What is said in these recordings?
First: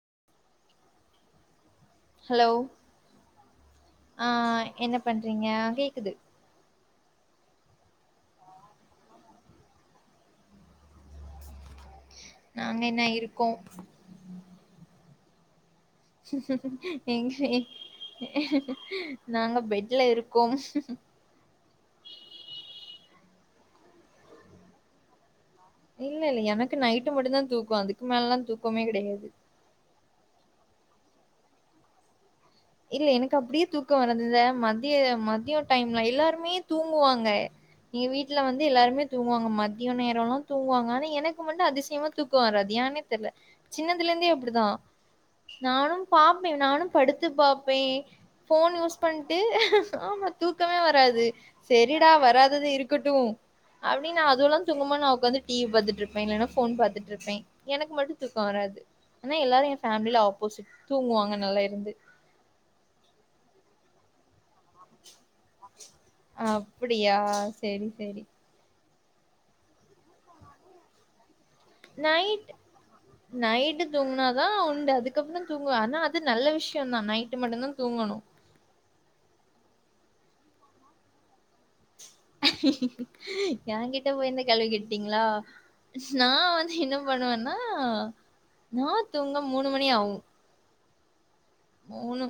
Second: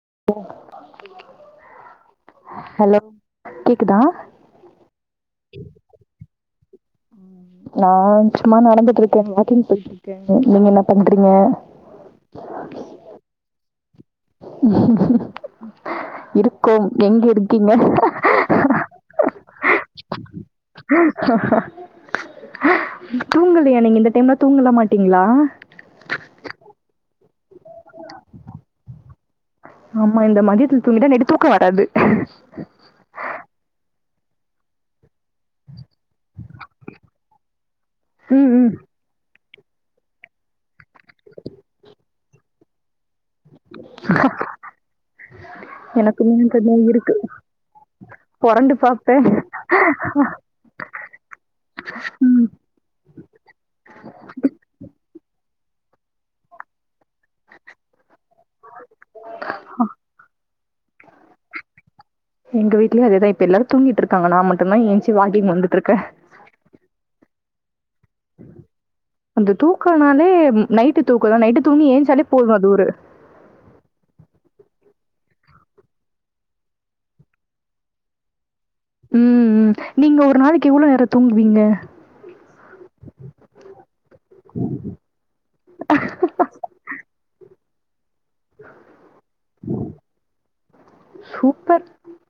[inaudible] Hello hello கேக்குதா ஆ என்ன பண்றீங்க கேக்குது நா சும்மா நடந்துட்டு இருக்கே வாக்கிங் போயிட்டு இருக்கே நீங்க என்ன பண்றீங்க நாங்க என்ன இருக்கோ க்குங் நாங்க பெட்ல இருக்கோ தூங்கலையா நீங்க இந்த டைம்லா தூங்கலா மாட்டீங்களா இல்ல இல்ல எனக்கு நைட்டு மட்டு தா தூக்கோ அதுக்கு மேலலா தூக்கமே கடையாது ஆமா இந்த மதியத்துல தூங்கிட்டா நைட்டு தூக்கோ வராது இல்ல எனக்கு அப்படியே தூக்கோ வரதுதே மதிய மதியோ டைம்ல எல்லாருமே தூங்குவாங்க எ வீட்டுல ம் வந்து ம் எல்லாருமே தூங்குவாங்க மத் ய நேரோலா தூங்குவாங்க ஆனா எனக்கு மட்டு அதிசயமா தூக்கோ வராது யானே தெரில சின்னதுல இருந்தே அப்டிதா நானு எனக்கு பாப்பே கொஞ்சோ நானு படு இருக்கு டுபாப்பே ஃபோன் பொறண்டு யூஸ் பாப்பே பண்ணிட்டு ஆமா தூக்கமே வராது செரிடா ம் வராதது இருக்கட்டு அப்டி நா அதுவலா தூங்கமா நா உக்காந்து டிவி பாத்துட்டு இருப்பே இல்லன்னா ஃபோன் பாத்துட்டு இருப்பே எனக்கு மட் டும் தூக்கோ வராது ஆனா எல்லாரு எ ஃபேமிலில ஆப்போசிட் தூங்குவாங்க நல்லா இருந்து எங்க வீட்லயு அதேதா இப்ப எல்லாரு தூங்கிட்டு இருக்காங்க நா மட் டுதா ஏந்ச்சி வாக்கிங் வந்துட்டு இருக்கே அப்டியா செரி செரி அந்த தூக்கனாலே நைட்டு தூக்கதா நைட்டு தூங்கி ஏஞ்சாலே போது நைட் அது ஒரு நைட்டு தூங்கினாதா உண்டு அதுக் கு அப்புற தூங்குவே ஆனா அது நல்ல விஷயந்தா நைட்டு மட்டுந்தா தூங்கணு உ உ நீங்க ஒரு நாளைக்கு எவ்வளோ நேரோ தூங்குவீங்க எ கிட்ட போயி இந்த கேள்வி கேட்டீங்களா நா வந்து என்ன பண்ணுவேன்னா ஆ நா தூங்க மூணு மணி ஆவு சூப்பர் மூணு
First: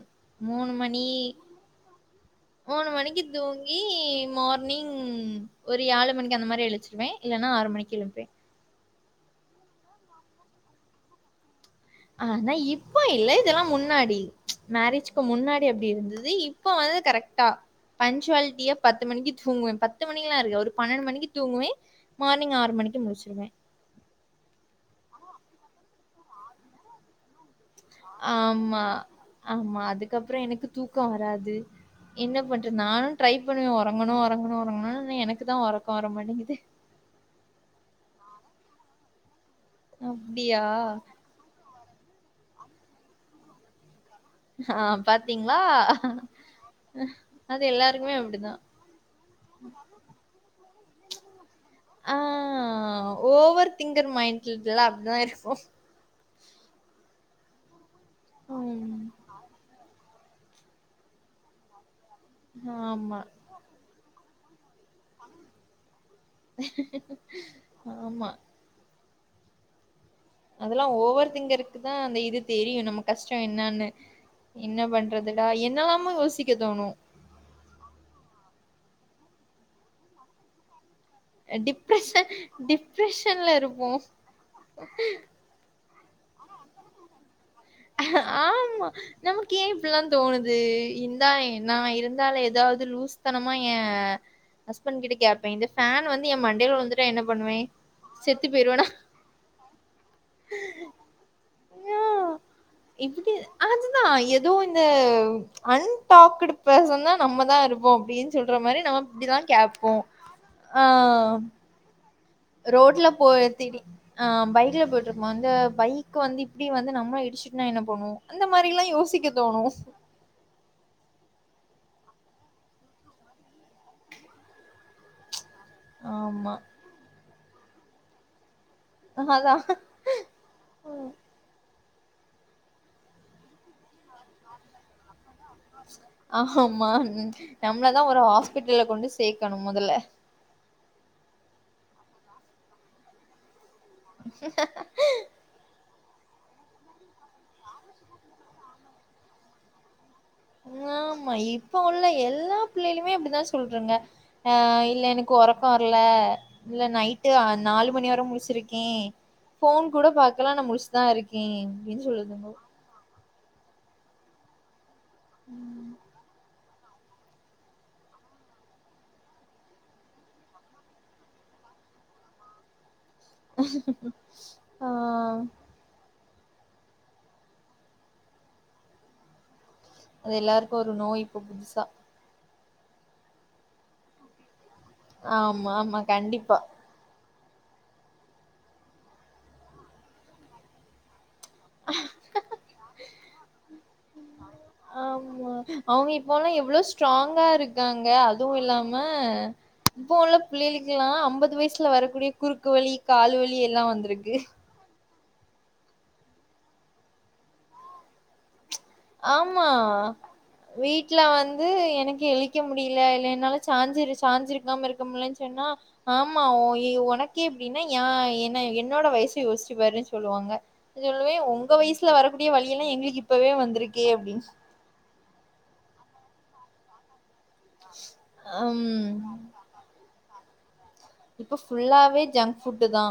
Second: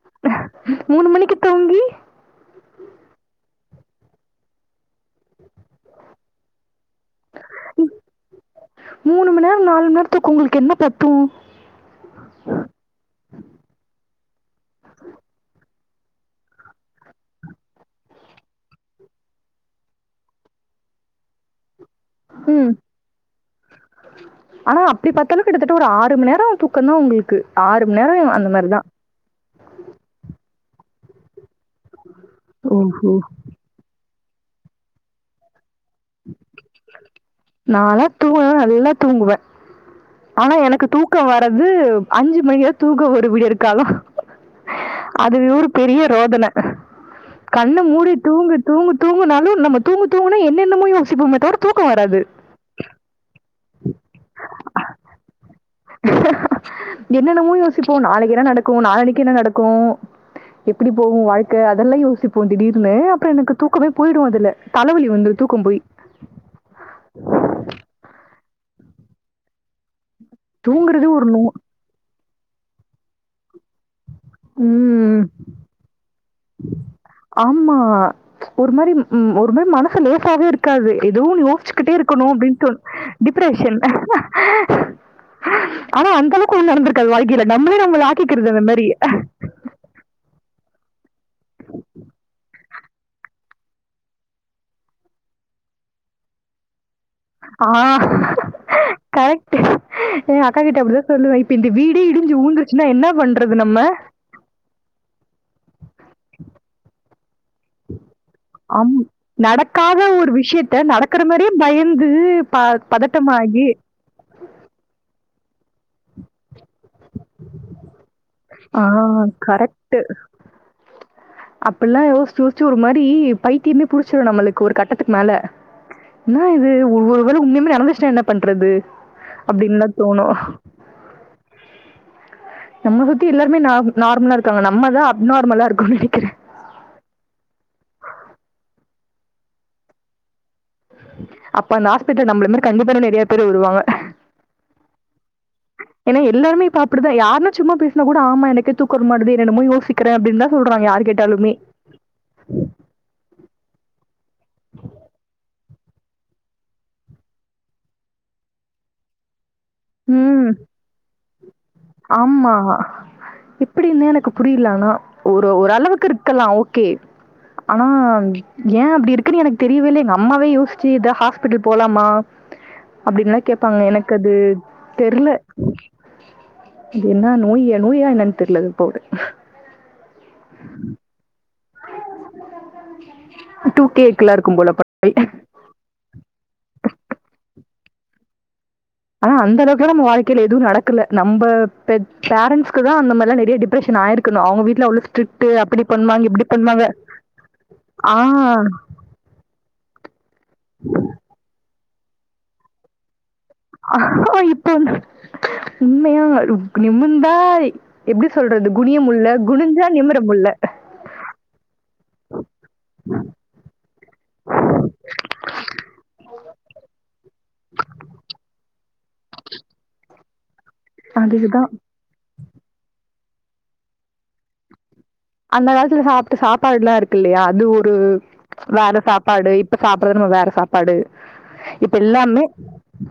மூணு மணி மணிக்கு தூங்கி மூணு மணிக்கு தூங்கி மார்னிங் ஒரு யாழு மணிக்கு அந்த மாரி எழுந்ச்சிருவே இல்லன்னா ஆறு மணிக்கு எழும்பே மூணு மண் நேரோ நாலு மணி நேரத்தூக்கோ உங்களுக்கு என்ன பத்து ஆனா இப்போ இல்ல இதெல்லா முன்னாடி மேரேஜ்கு முன்னாடி அப்டி இருந்தது இப்ப வந்து கரெக்டா பஞ்ச்வால்ட்டியா பத்து மணிக்கு தூங்குவே பத்து மணிக்குலா இருக்கு ஒரு பன்னெண்டு மணிக்கு தூங்குவே மார்னிங் ம் ஆறு மணிக்கு முளிச்சிருவே க கிட்டத்தட்ட ஒரு ஆறு மணி நேரோ தூக்கந் தா உங்களுக்கு ஆறு மண் நேரோ அந்த மாரிதா ஆமா ஆமா அதுக்கு அப்புற எனக்கு தூக் க்கோவராது என்ன பண்றத் நானு ஓஹோ ட்ரை பண்ணுவ ஒரங்கணு ஒரங்கணு [unintelligible] எனக்கு தா ஒரக் நாளா தூங்க நல்லா தூங்குவே ஆனா அப்டியா எனக்கு தூக்க வரது அஞ்சு மணிக்கு தா தூக்க ஒரு வீடியர் காலோ ஆ அது பாத்தீங்களா ஒரு பெரிய ரோதன அது கண்ணு மூடி எல்லாருக்குமே அப்டிதா தூங்கு தூங்கு தூங்குனாலு நம்ம தூங்கு தூங்குனா என்ன இன்னுமே யோசிப்போமே தவர தூக்கோ ஆ வராது ஓவர் திங்கர் மைண்ட்லா அப்டிதா இருக்கு என்ன இன்னமோ யோசிச் இப்போ நாளைக்கு என்ன நடக்கு ம் நாலானைக்கு என்ன நடக்கு எப்படி போகு வாழ்க்க அதெல்லா யோசி போ ந்திடிர்னு ஆமா அப்புற எனக்கு தூக்கமே போயிடு அதுல தலைவலி வந் ஆமா அதெல்லா தூங்குறது ஒரு நோ ஒவொருத்திங்கருக்கு தா அந்த இது தெரியு நம்ம கஷ்டோ என்னன்னு என்ன ம். பண்றதுடா என்ன எல்லாமோ யோசிக்க தோணு உ ஒரும மனசு லேசாவே இருக்காது எதுவு யோசிச்சுக்கிட்டே இருக்கணு டிப்ரெஷன் அப்படின்னுதோ டிப்ரெஷன்ல டிப்ரஷன் இருப்போ ஆனா அந்த அளவுக்கு ஒன்னு நடந்திருக்காது வாழ்கைல நம்மளே நம்ம ஆக்கிக்கிறது அந்த மாரி ஆமா. நமக்கு ஏ இப்டிலா தோணுது இந்தா ஏ நா இருந்தால ஏதாவது லூஸ் தனமா எ ஹஸ்பண்ட் கிட்ட கேப்பே இந்த ஃபேன் வந்து எ மண்டேல வுழுந்துட் ஆ கரெக்டு எ அக்கா கிட்ட அப்படிதா சொல்லுவே இப்ப இந்த வீடே யா இடிஞ்சு ஊழுந்துருச் இப்படி அதுதா ஏதோ இந்த அன் டாக்டு பேசன்னா நம்ம தா இருப்போ அப்படின்னு சொல்ற மாரி அம் நம்ம இப்படிலாம் நடக்காத கேட்போம். ஒரு விஷயத்த ஆ நடக்ககுற மேரியே பயந் ரோட்ல போய்திங் ஆ பைக்ல போயிட்டுருப்போ அ பைக் வந்து இப்பிடி வந்து நம்மள இடிச்சிட்டுனா என்ன பண்ணுவோ அந்த மாரி ஆ எல்லா யோசிக்க தோணு அப்பில்லா யோசிச்சு யோசிச்சு ஒரு மாரி பைத்தியமே புடிச்சிடு நம்ளுக்கு ஒரு கட்டத்துக்கு மேல இன்னா ஆமா. இது ஒவ்வொரு ஒரு வேள உண்யாமே நடந்துச்சுனா என்ன பண்றது அதான். அப்பிடின்தா தோணு நம்ம சுத்தி எல்லாருமே நார் நார்மலா இருக்காங்க நம்மதா ஆஹ் மா நம்மளதா ஒரு ஹாஸ்பிட்டல்ல கொண்டு சே சேக்கணு முதல்ல அப்ப அந்த ஹாஸ்பிடல் நம்மள மேரி கண்டிப்பா இன்னு நெறைய பேர் வருவாங்க [inaudible] ஹெஹா ஏன்னா எல்லாருமே இப்ப அப்பிடிதா யாருனா சும்மா பேசனா கூட ஆமா எனக்கே தூக்கோ வரமாட்டுது என்னென்னமோ யோசிக் ஆமா இப்ப உள்ள எல்லா பிள்ளைலுமே அப்பிடிதா சொ சொல்லுருங்க ஆ இல்ல எனக்கு ஒரக்கோ வரல இல்ல நைட்டு நாலு மணி வர முழிச்சிருக்கே ஃபோன் கூட ம். பாக்கலா ஆனா முழிச்சதா இருக்கே அப்பிடின் சொல்லுதுங்க எப்பிடின்தா எனக்கு புரியலா ஆனா ஒரு ஓரளவுக்கு இருக்கலா ஓக் கே ஆனா ஏ அப்பிடி இருக்குன்னு எனக்கு தெரியவே இல்ல எங்க அம்மாவே யோசிச்சு இத ஹாஸ்பிட்டல் போலாமா அப்பிடின்ல்லா கேப்பாங்க எனக்கு அது ஆ தெரியல அது என்ன நோய் நோய்ய என்னென் தெரிய அது போது அது எல்லாருக்கு ஒரு நோய் இப்ப புதுசா டூகேக்ல்லா இருக்கு போல படங்கள். ஆமா ஆமா கண்டிப்பா ஆனா அந்த அளவுக்குல்லா நம்ம வாழ்க்கைல எதுவு நடக்கல நம் ரொம்ப பெ பேரண்ட்ஸ்குதா அந்த மாரி இல்ல நெறைய டிப்ரஷன் ஆயிருக் ஆமா அவுங்க இப்டி இப்போல்லா எவ்ளோ பண்ணுவாங்க ஸ்ட்ராங்கா இருக்காங்க ஆ அதுவு இல்லாம இப்ப உள்ள பிள்ளைளுக்கெல்லா ஐம்பது வயசு சுல வரக்கூடிய குறுக்கு வலி கால் வலி எல்லா ஆ வந்திருக்கு இப்போ வந்து உண்மையாருக் நிமிந்தா எப்டி சொல்றது குனிய முல்ல ஆமா குனிஞ்சா நிமிர முல்ல. வீட்ல வந்து எனக் கேலி க்க முடியல இல்ல என்னால சாஞ்சிரு சாஞ்சிருக்காம இருக்க முடில்லன்னு சொன்னா ஆம் ஆமா ஒ இ உனக் கே இப்டின்னா யா என்ன என் என்னோட வயசு யோசிச்சு பாரு சொல்லுவாங்க சொல்லுவே அதுதான். உங்க வயசுல வரக் புதிய வலிய எல்லா எங்களுக்கு இப்பவே வந்திருக்கு ஏ அப்டின்ஸ் அந்த காலத்துல சாப்பிட்டு சாப்பாடு எல்லா இருக்குல்லயா தூரு வேற ம் சாப்பாடு இப்ப சாப் பிரகு வேற சாப் படு இப்ப ஃபுல்லாவே எல்லாமே ஜங்க் ஃபுட்டு தா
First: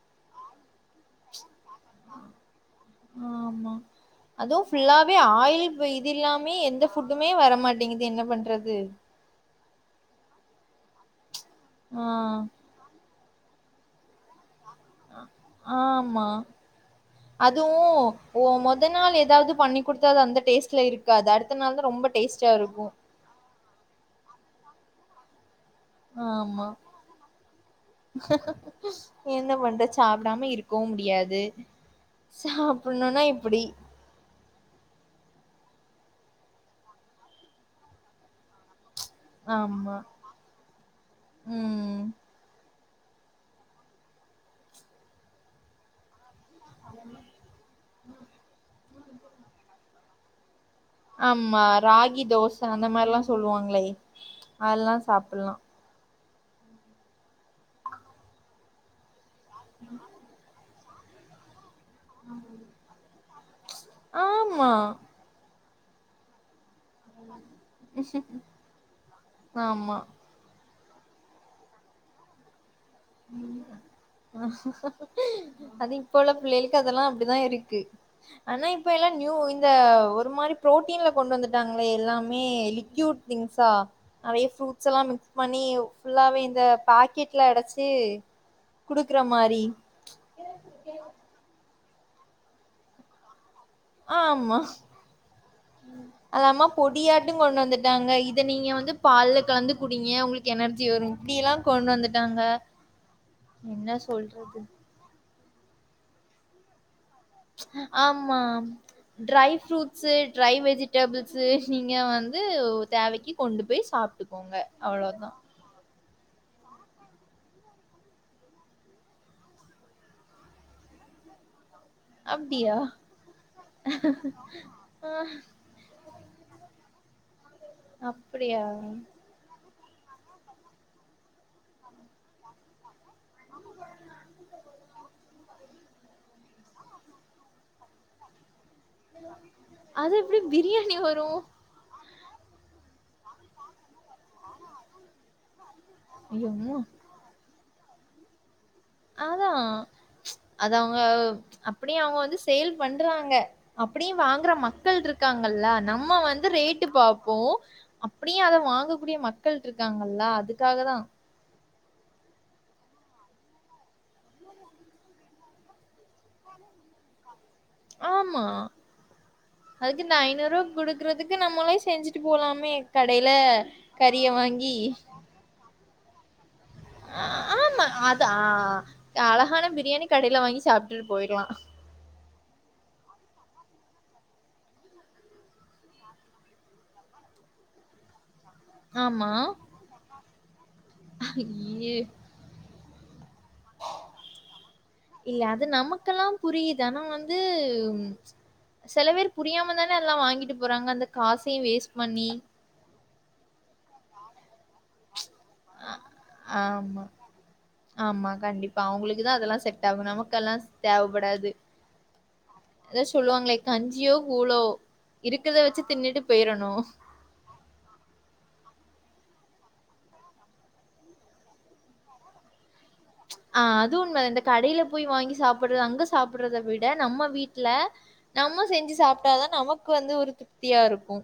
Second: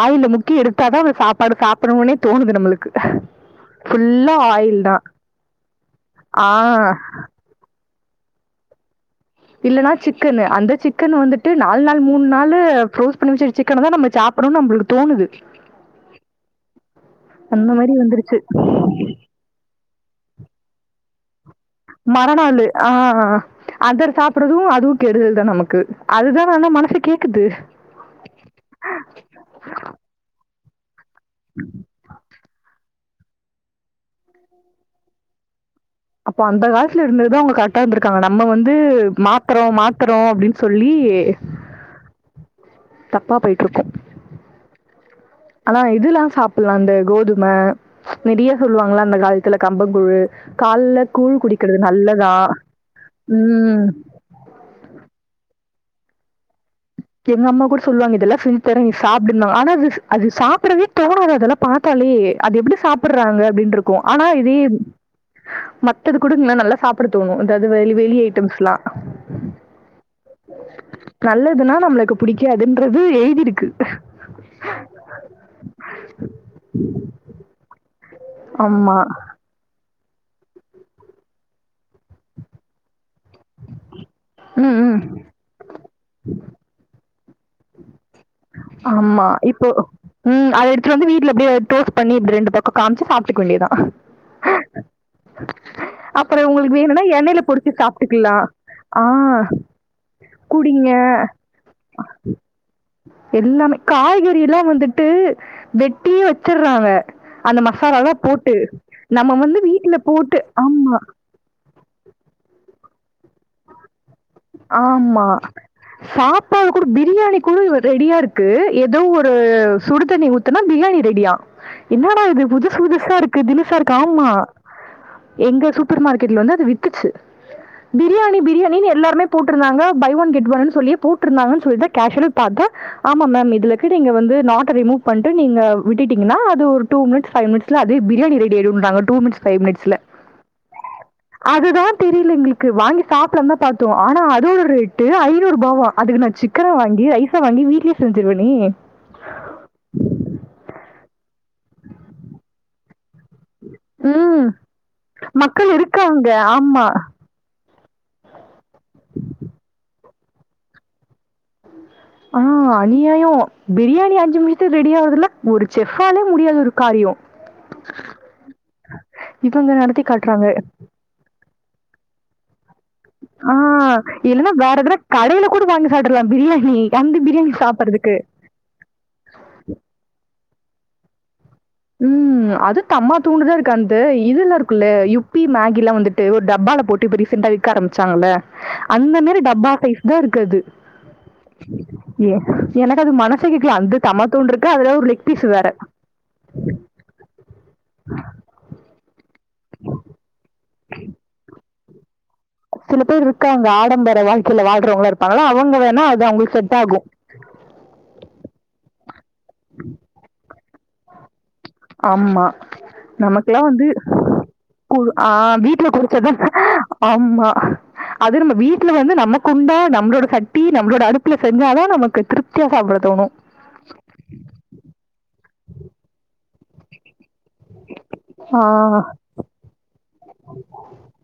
ஆயிலு முக்கி எடுத்தாதா சாப்பாடு சாப்பிடணுனே தோணுது நம்மளுக்கு ஆ ஆமா ஃபுல்லா அதும் ஆயில் தான். ஃபுல்லாவே ஆயில் வேதி ஆ ஃபுல்லாமே எந்த ஃபுட்டுமே வர மாட்டேங்குது இது என்ன பண்றது இல்லன்னா சிக்கனு அந்த சிக்கன் வந்துட் ட்டு நாலு நாள் ஆ மூணு நாலு புருஸ் [unintelligible] சிக்கன தான் நம சாப்பிடு நம்மளுக் ஆமா அந்த அதுவு மாரி வந்துருச்சு. ஓ மொத நாள் ஏதாது பண்ணி குடுத்த அது அந்த டேஸ்ட்ல இருக்கு க்கா தட் நாள் தா ரொம்ப டேஸ்ட்டா மறநாளு ஆ அத சாப்பறதும் அது கெடுதல்தா நமக் ஆமா என்ன பண்ற சாப்டாம இருக் போ முடியாது இது சாப் பண்ணுனா இப்டி அப்போ அந்த காலத்துல இருந்துது தா அவங்க கரெக்டா இருந்திருக்காங்க நம்ம வந்து மாத்றோ ஆமா மாத்றோ அப்டின்னு சொல்லி ம் தப்பா போயிட்ருப்போ ஆனா இதுல்லா சாப் இதுலந்த கோதும நெறிய சொல்லுவாங்களா அந்த காலத்துல கம்ப புழு ஆமா ராகி தோச அந்த மாரிலா சொல்லுவாங்களே ம். அதெல்லா சாப்புலா எங்க அம்மா கூட சொல்லுவாங்க இதெல்லா செஞ்சு தரே நி சாப் அப்டி இருந்தாங் ஆனா அது சா இப்படவே தோணு அது அதெல்லா பாத்தாலே அது எப்டி சாப்பு கூப்றாங்க அப்டின்ட் இருக் இருக்கு ஆனா இது ஆமா இப் மத்தது குடுங்ளே நல்லா சாப்பிட தோணு அந்த அது வெளி வெளி ஐட்டம்ஸ்லா ஆமா நல்லதுனா நம்மளுக்கு புடிக்காது அது இப்போ உள்ள பிள்ளளைகளுக்கு அதெல்லா அப்டிதா இருக்கு ஆனா இப்ப ஆமா. எல்லா நியூ இந்த ஒரு மாரி புரோட்டீன்ல கொண்டு வந்துட்டாங்களே எல்லாமே லிஇக்யூட் திங்ஸா நெறைய ம், ப்ரூட் ம். மிக்ஸ் பண்ணி ஃபுல்லாவே இந்த பாக்கெட் இல்ல அடச் த்தீ ஆமா இப்போ ம் அது எடுத்துட்டு வந்து வீட்ல எப்டியோ எத்தோ பண்ணி ப்ப ரெண்டு பக்க காமிச்சு சாப்ட்டுக்வேண்டியதா ஆ ஆமா அப்புறம் அதம்மா உங்களுக்கு வேணும்னா பொடியாட்டா எண்ணெயில கொண்டு பொரிச்சு வந்துட்டாங்க இத சாப்பிட்டுக்கலாம். நீங்க வந்து ஆ பால்ல கலந்து குடிங்க உங்களுக்கு எனர்ஜி கூடிங்க வரும் இப்படிய எல்லா கொண்டு வந்துட்டாங்க எல்லாமே என்ன காய்கறி லா சொல்றது வந்துட்டு வெட்டியே வச்சர்றா அவ ஆமா நம்ம ட்ரை வந்து வீட்ல ஃப்ரூட்ஸ் போட்டு ட்ரை ஆமா, வெஜிடபிள்ஸு இங்க வந்து தேவக்கி கொண்டு போய் சாப் ஆமா சாப் அப்ப அது கூட பிரியாணி கூட ரெடியா இருக்கு ஏதோ ஒரு சுடுதண்ணி ஊத்துனா பிரியாணி ரெடியா என்னடா இது அப்டியா புதுசு புதுசா இருக்கு தினுசா இருக்கு ஆமா எங்க சூப்பர் மார்க் கெட்ல வந்து அது வித்துச்சு பிரியாணி அப்டியா பிரியாணின்னு எல்லாருமே இருந்தாங்க பை ஒன் கெட் ஒன் சொல்லி போட்டுருந்தாங்கன் சொல்லிதா கேஷ்வல்லா பாத்தா ஆமாம் மேம் இதுலக்கு நீங்க வந்து நாட் அ ரிமூவ் பண்ட்டு நீங்க விட்டுட்டீங்கன்னா வந்து ஒரு டூ மினிட்ஸ் ஃபைவ் மினிட்ஸ்ல அதுவே பிரியாணி ரெர் ரெடியாயிரும்றாங்க டூ மினிட்ஸ் பைவ் மினிட்ஸ்ல அது எப்டி பிரியாணி வரு அதுதாம் தெரில எங்களுக்கு வாங்கி சாப்லாந்தா பாத்தோ ஆனா அதோட ரேட்டு ஐநூரூபாவா அதுக்கு நா ஐயோ சிக்கன அம்மா வாங்கி ரைஸ வாங்கி வீட்லயேஸ் செஞ்சுருவனே அதா அத அவங்க அப்டியே அவங்க வந்து சேல் பண் பண்றாங்க அப்டியும் ம். வாங்குற மக்கள் இருக்காங்கல்ல மக்கள் நம்ம இருக்காங்க. வந்து ஆமா. ரேட்டு பாப்போ அப்டியே அத வாங்கக்கூடிய மக்கள்ட்ருக்காங்களல்ல அதுக்காகதா ஆ அநியாயோ பிரியாண் ணி அஞ்சு மிநித்துல ரெடி ஆகுதுல்ல ஊறுச்செப் ஆமா இவங்க நடத்தி அதுக்கு இந்த காட்டுறாங்க. ஐநூரூப் குடுக்கறதுக்கு நம்மளே செஞ்சுட்டுப் போலாமே கடைல ஆ கறிய இல்ல வாங்கி வேற எதுனு கடைல கூட வாங்க சாப்டுறலாம் பிரியாண் ஆ ஆமா அதா அழகான பிரியாணி கடைல வாங்கி சாப் ட்டுல் போயிர்லா ம் அது தம்மா தூண்டுதா இருக்கு அந்த இதுல இருக்குல்ல யுப்பி மேகிலா வந்துட்டு ஒரு டப்பால போட்டு இப்ப ரீசெண்டா விக்க ஆரம்பிச்சாங்கல்ல அந்த ஆமா மாரி டப்பா சைஸ்தா இருக் க்கு அது ஐயே. ஏ என்னடா அது மனஸ் சே கேக்கல அந்த தமா தூண்டு இருக்கு அதுல ஒரு லெக் இல்ல பீஸ் அது வேற நமக்கெல்லா புரியுது ஆனா வந்து செலவேர் புரியாமதான எல்லா வாங்கிட்டுப் போறாங்க அந்த காசையு வேஸ் மன்னி சில பேர் இருக்காங்க ஆடம்பர வாழ்க்கையில வாழ்றவங்க ஆமா ஆமா கண்டிப்பா அவுங்களுக்குதா அதெல்லா செட் ஆகு நமக்கெல்லா தேவப்படாது ஆமா அதா சொல்லுவாங்களே நமக்ல்லா வந்து கஞ்சியோ கூழோ ஆ இருக்கிறத வச்சு வீட்ல தின்னுட்டு குடிச்சாதா போயிரணு ஆமா அது நம்ம வீட்ல வந்து நம குண்டா நம்மளோட சட்டி நம்மளோட அடுப்புல செஞ்சாதா நமக்கு திருப்தியா சாப்பிட தோணும் ஆ அது உண்ம இந்த கடயில போய் வாங்கி சாப் அங்க சாப்புறதவிட நம்ம இல்ல ஆ, நம்ம செஞ்சு சாப்ட்டாதா நமக்கு வந்து ஒரு திருப்தியா இருக்கு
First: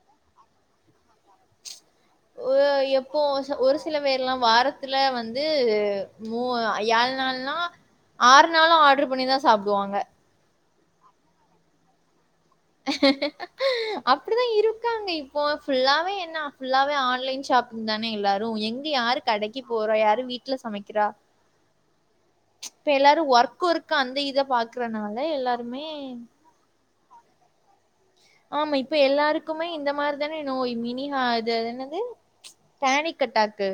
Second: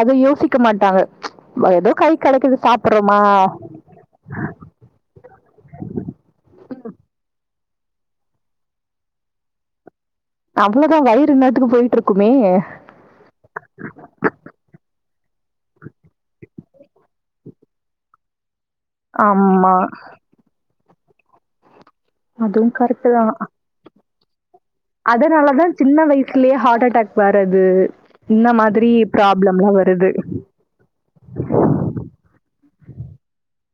அத யோசிக்க மாட்டாங்க ஏதோ கை கிடைக்குது சாப்பிடுறோமா எப்போ ஒரு சில பேர் எல்லா வாரத்ல வந்து மூ யாழ் நாள்ல்லானா ஆறு நாளு ஆட்ரு பண்ணிதா சாப்புடுவாங்க அவ்வளதா வயிறு இன்னாத்துக்கு போயிட்டு இருக்கு அப்டிதா இருக்காங்க இப்போ ஃபுல்லாவே என்ன ஃபுல்லாவே ஆன்லைன் ஷாப்பிங் தான எல்லாரு எங்க யார் கடைக்கு ஆமா போறா யாரு வீட்ல சமைக் க்கிரா அதுவும் இப்ப கரெக்ட் எல்லாரு தான் ஒர்க் ஒர்க் அந்த இத பாக்குறதனால எல்லாருமே வர்ரது ஆமா இப்ப எல்லாருக்குமே இந்த மாதிரிதான நோய் மினிஹா இது அது என்னது பேனிக் அட்டாக்கு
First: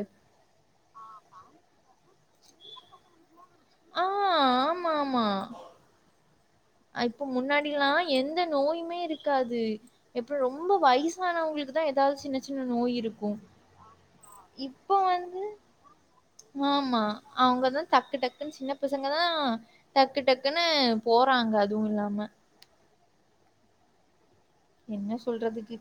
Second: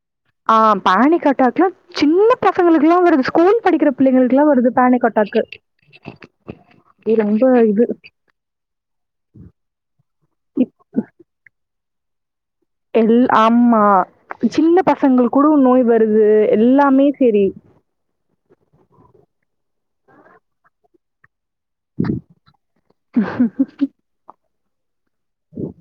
பசங்களுக்கு எலா வருது ஸ்கூல் படிக்கிற ஆ பிள்ளைங்களுக்கு எல்லா வருது ஆமா பேனிக் ஆமா அட்டாக்கு இது இப்ப ரொம்ப முன்னாடி இது எல்லா எந்த நோயுமே இருக்காது இப்ப ரொம்ப இப் வயசானவங்களுக்கு இதா ஏதாவது சின்ன சின்ன நோய் எல் இருக்கு ஆமா சின்ன இப்ப பசங்கள் வந்து கூட நோய் வருது ஆமா எல்லாமே செரி அவுங்கதா டக்கு டக்குனு சின்ன பசங்கதா டக்கு டக்குன்னு போ றாங்க ஹ [unintelligible] என்ன சொல்றதுனே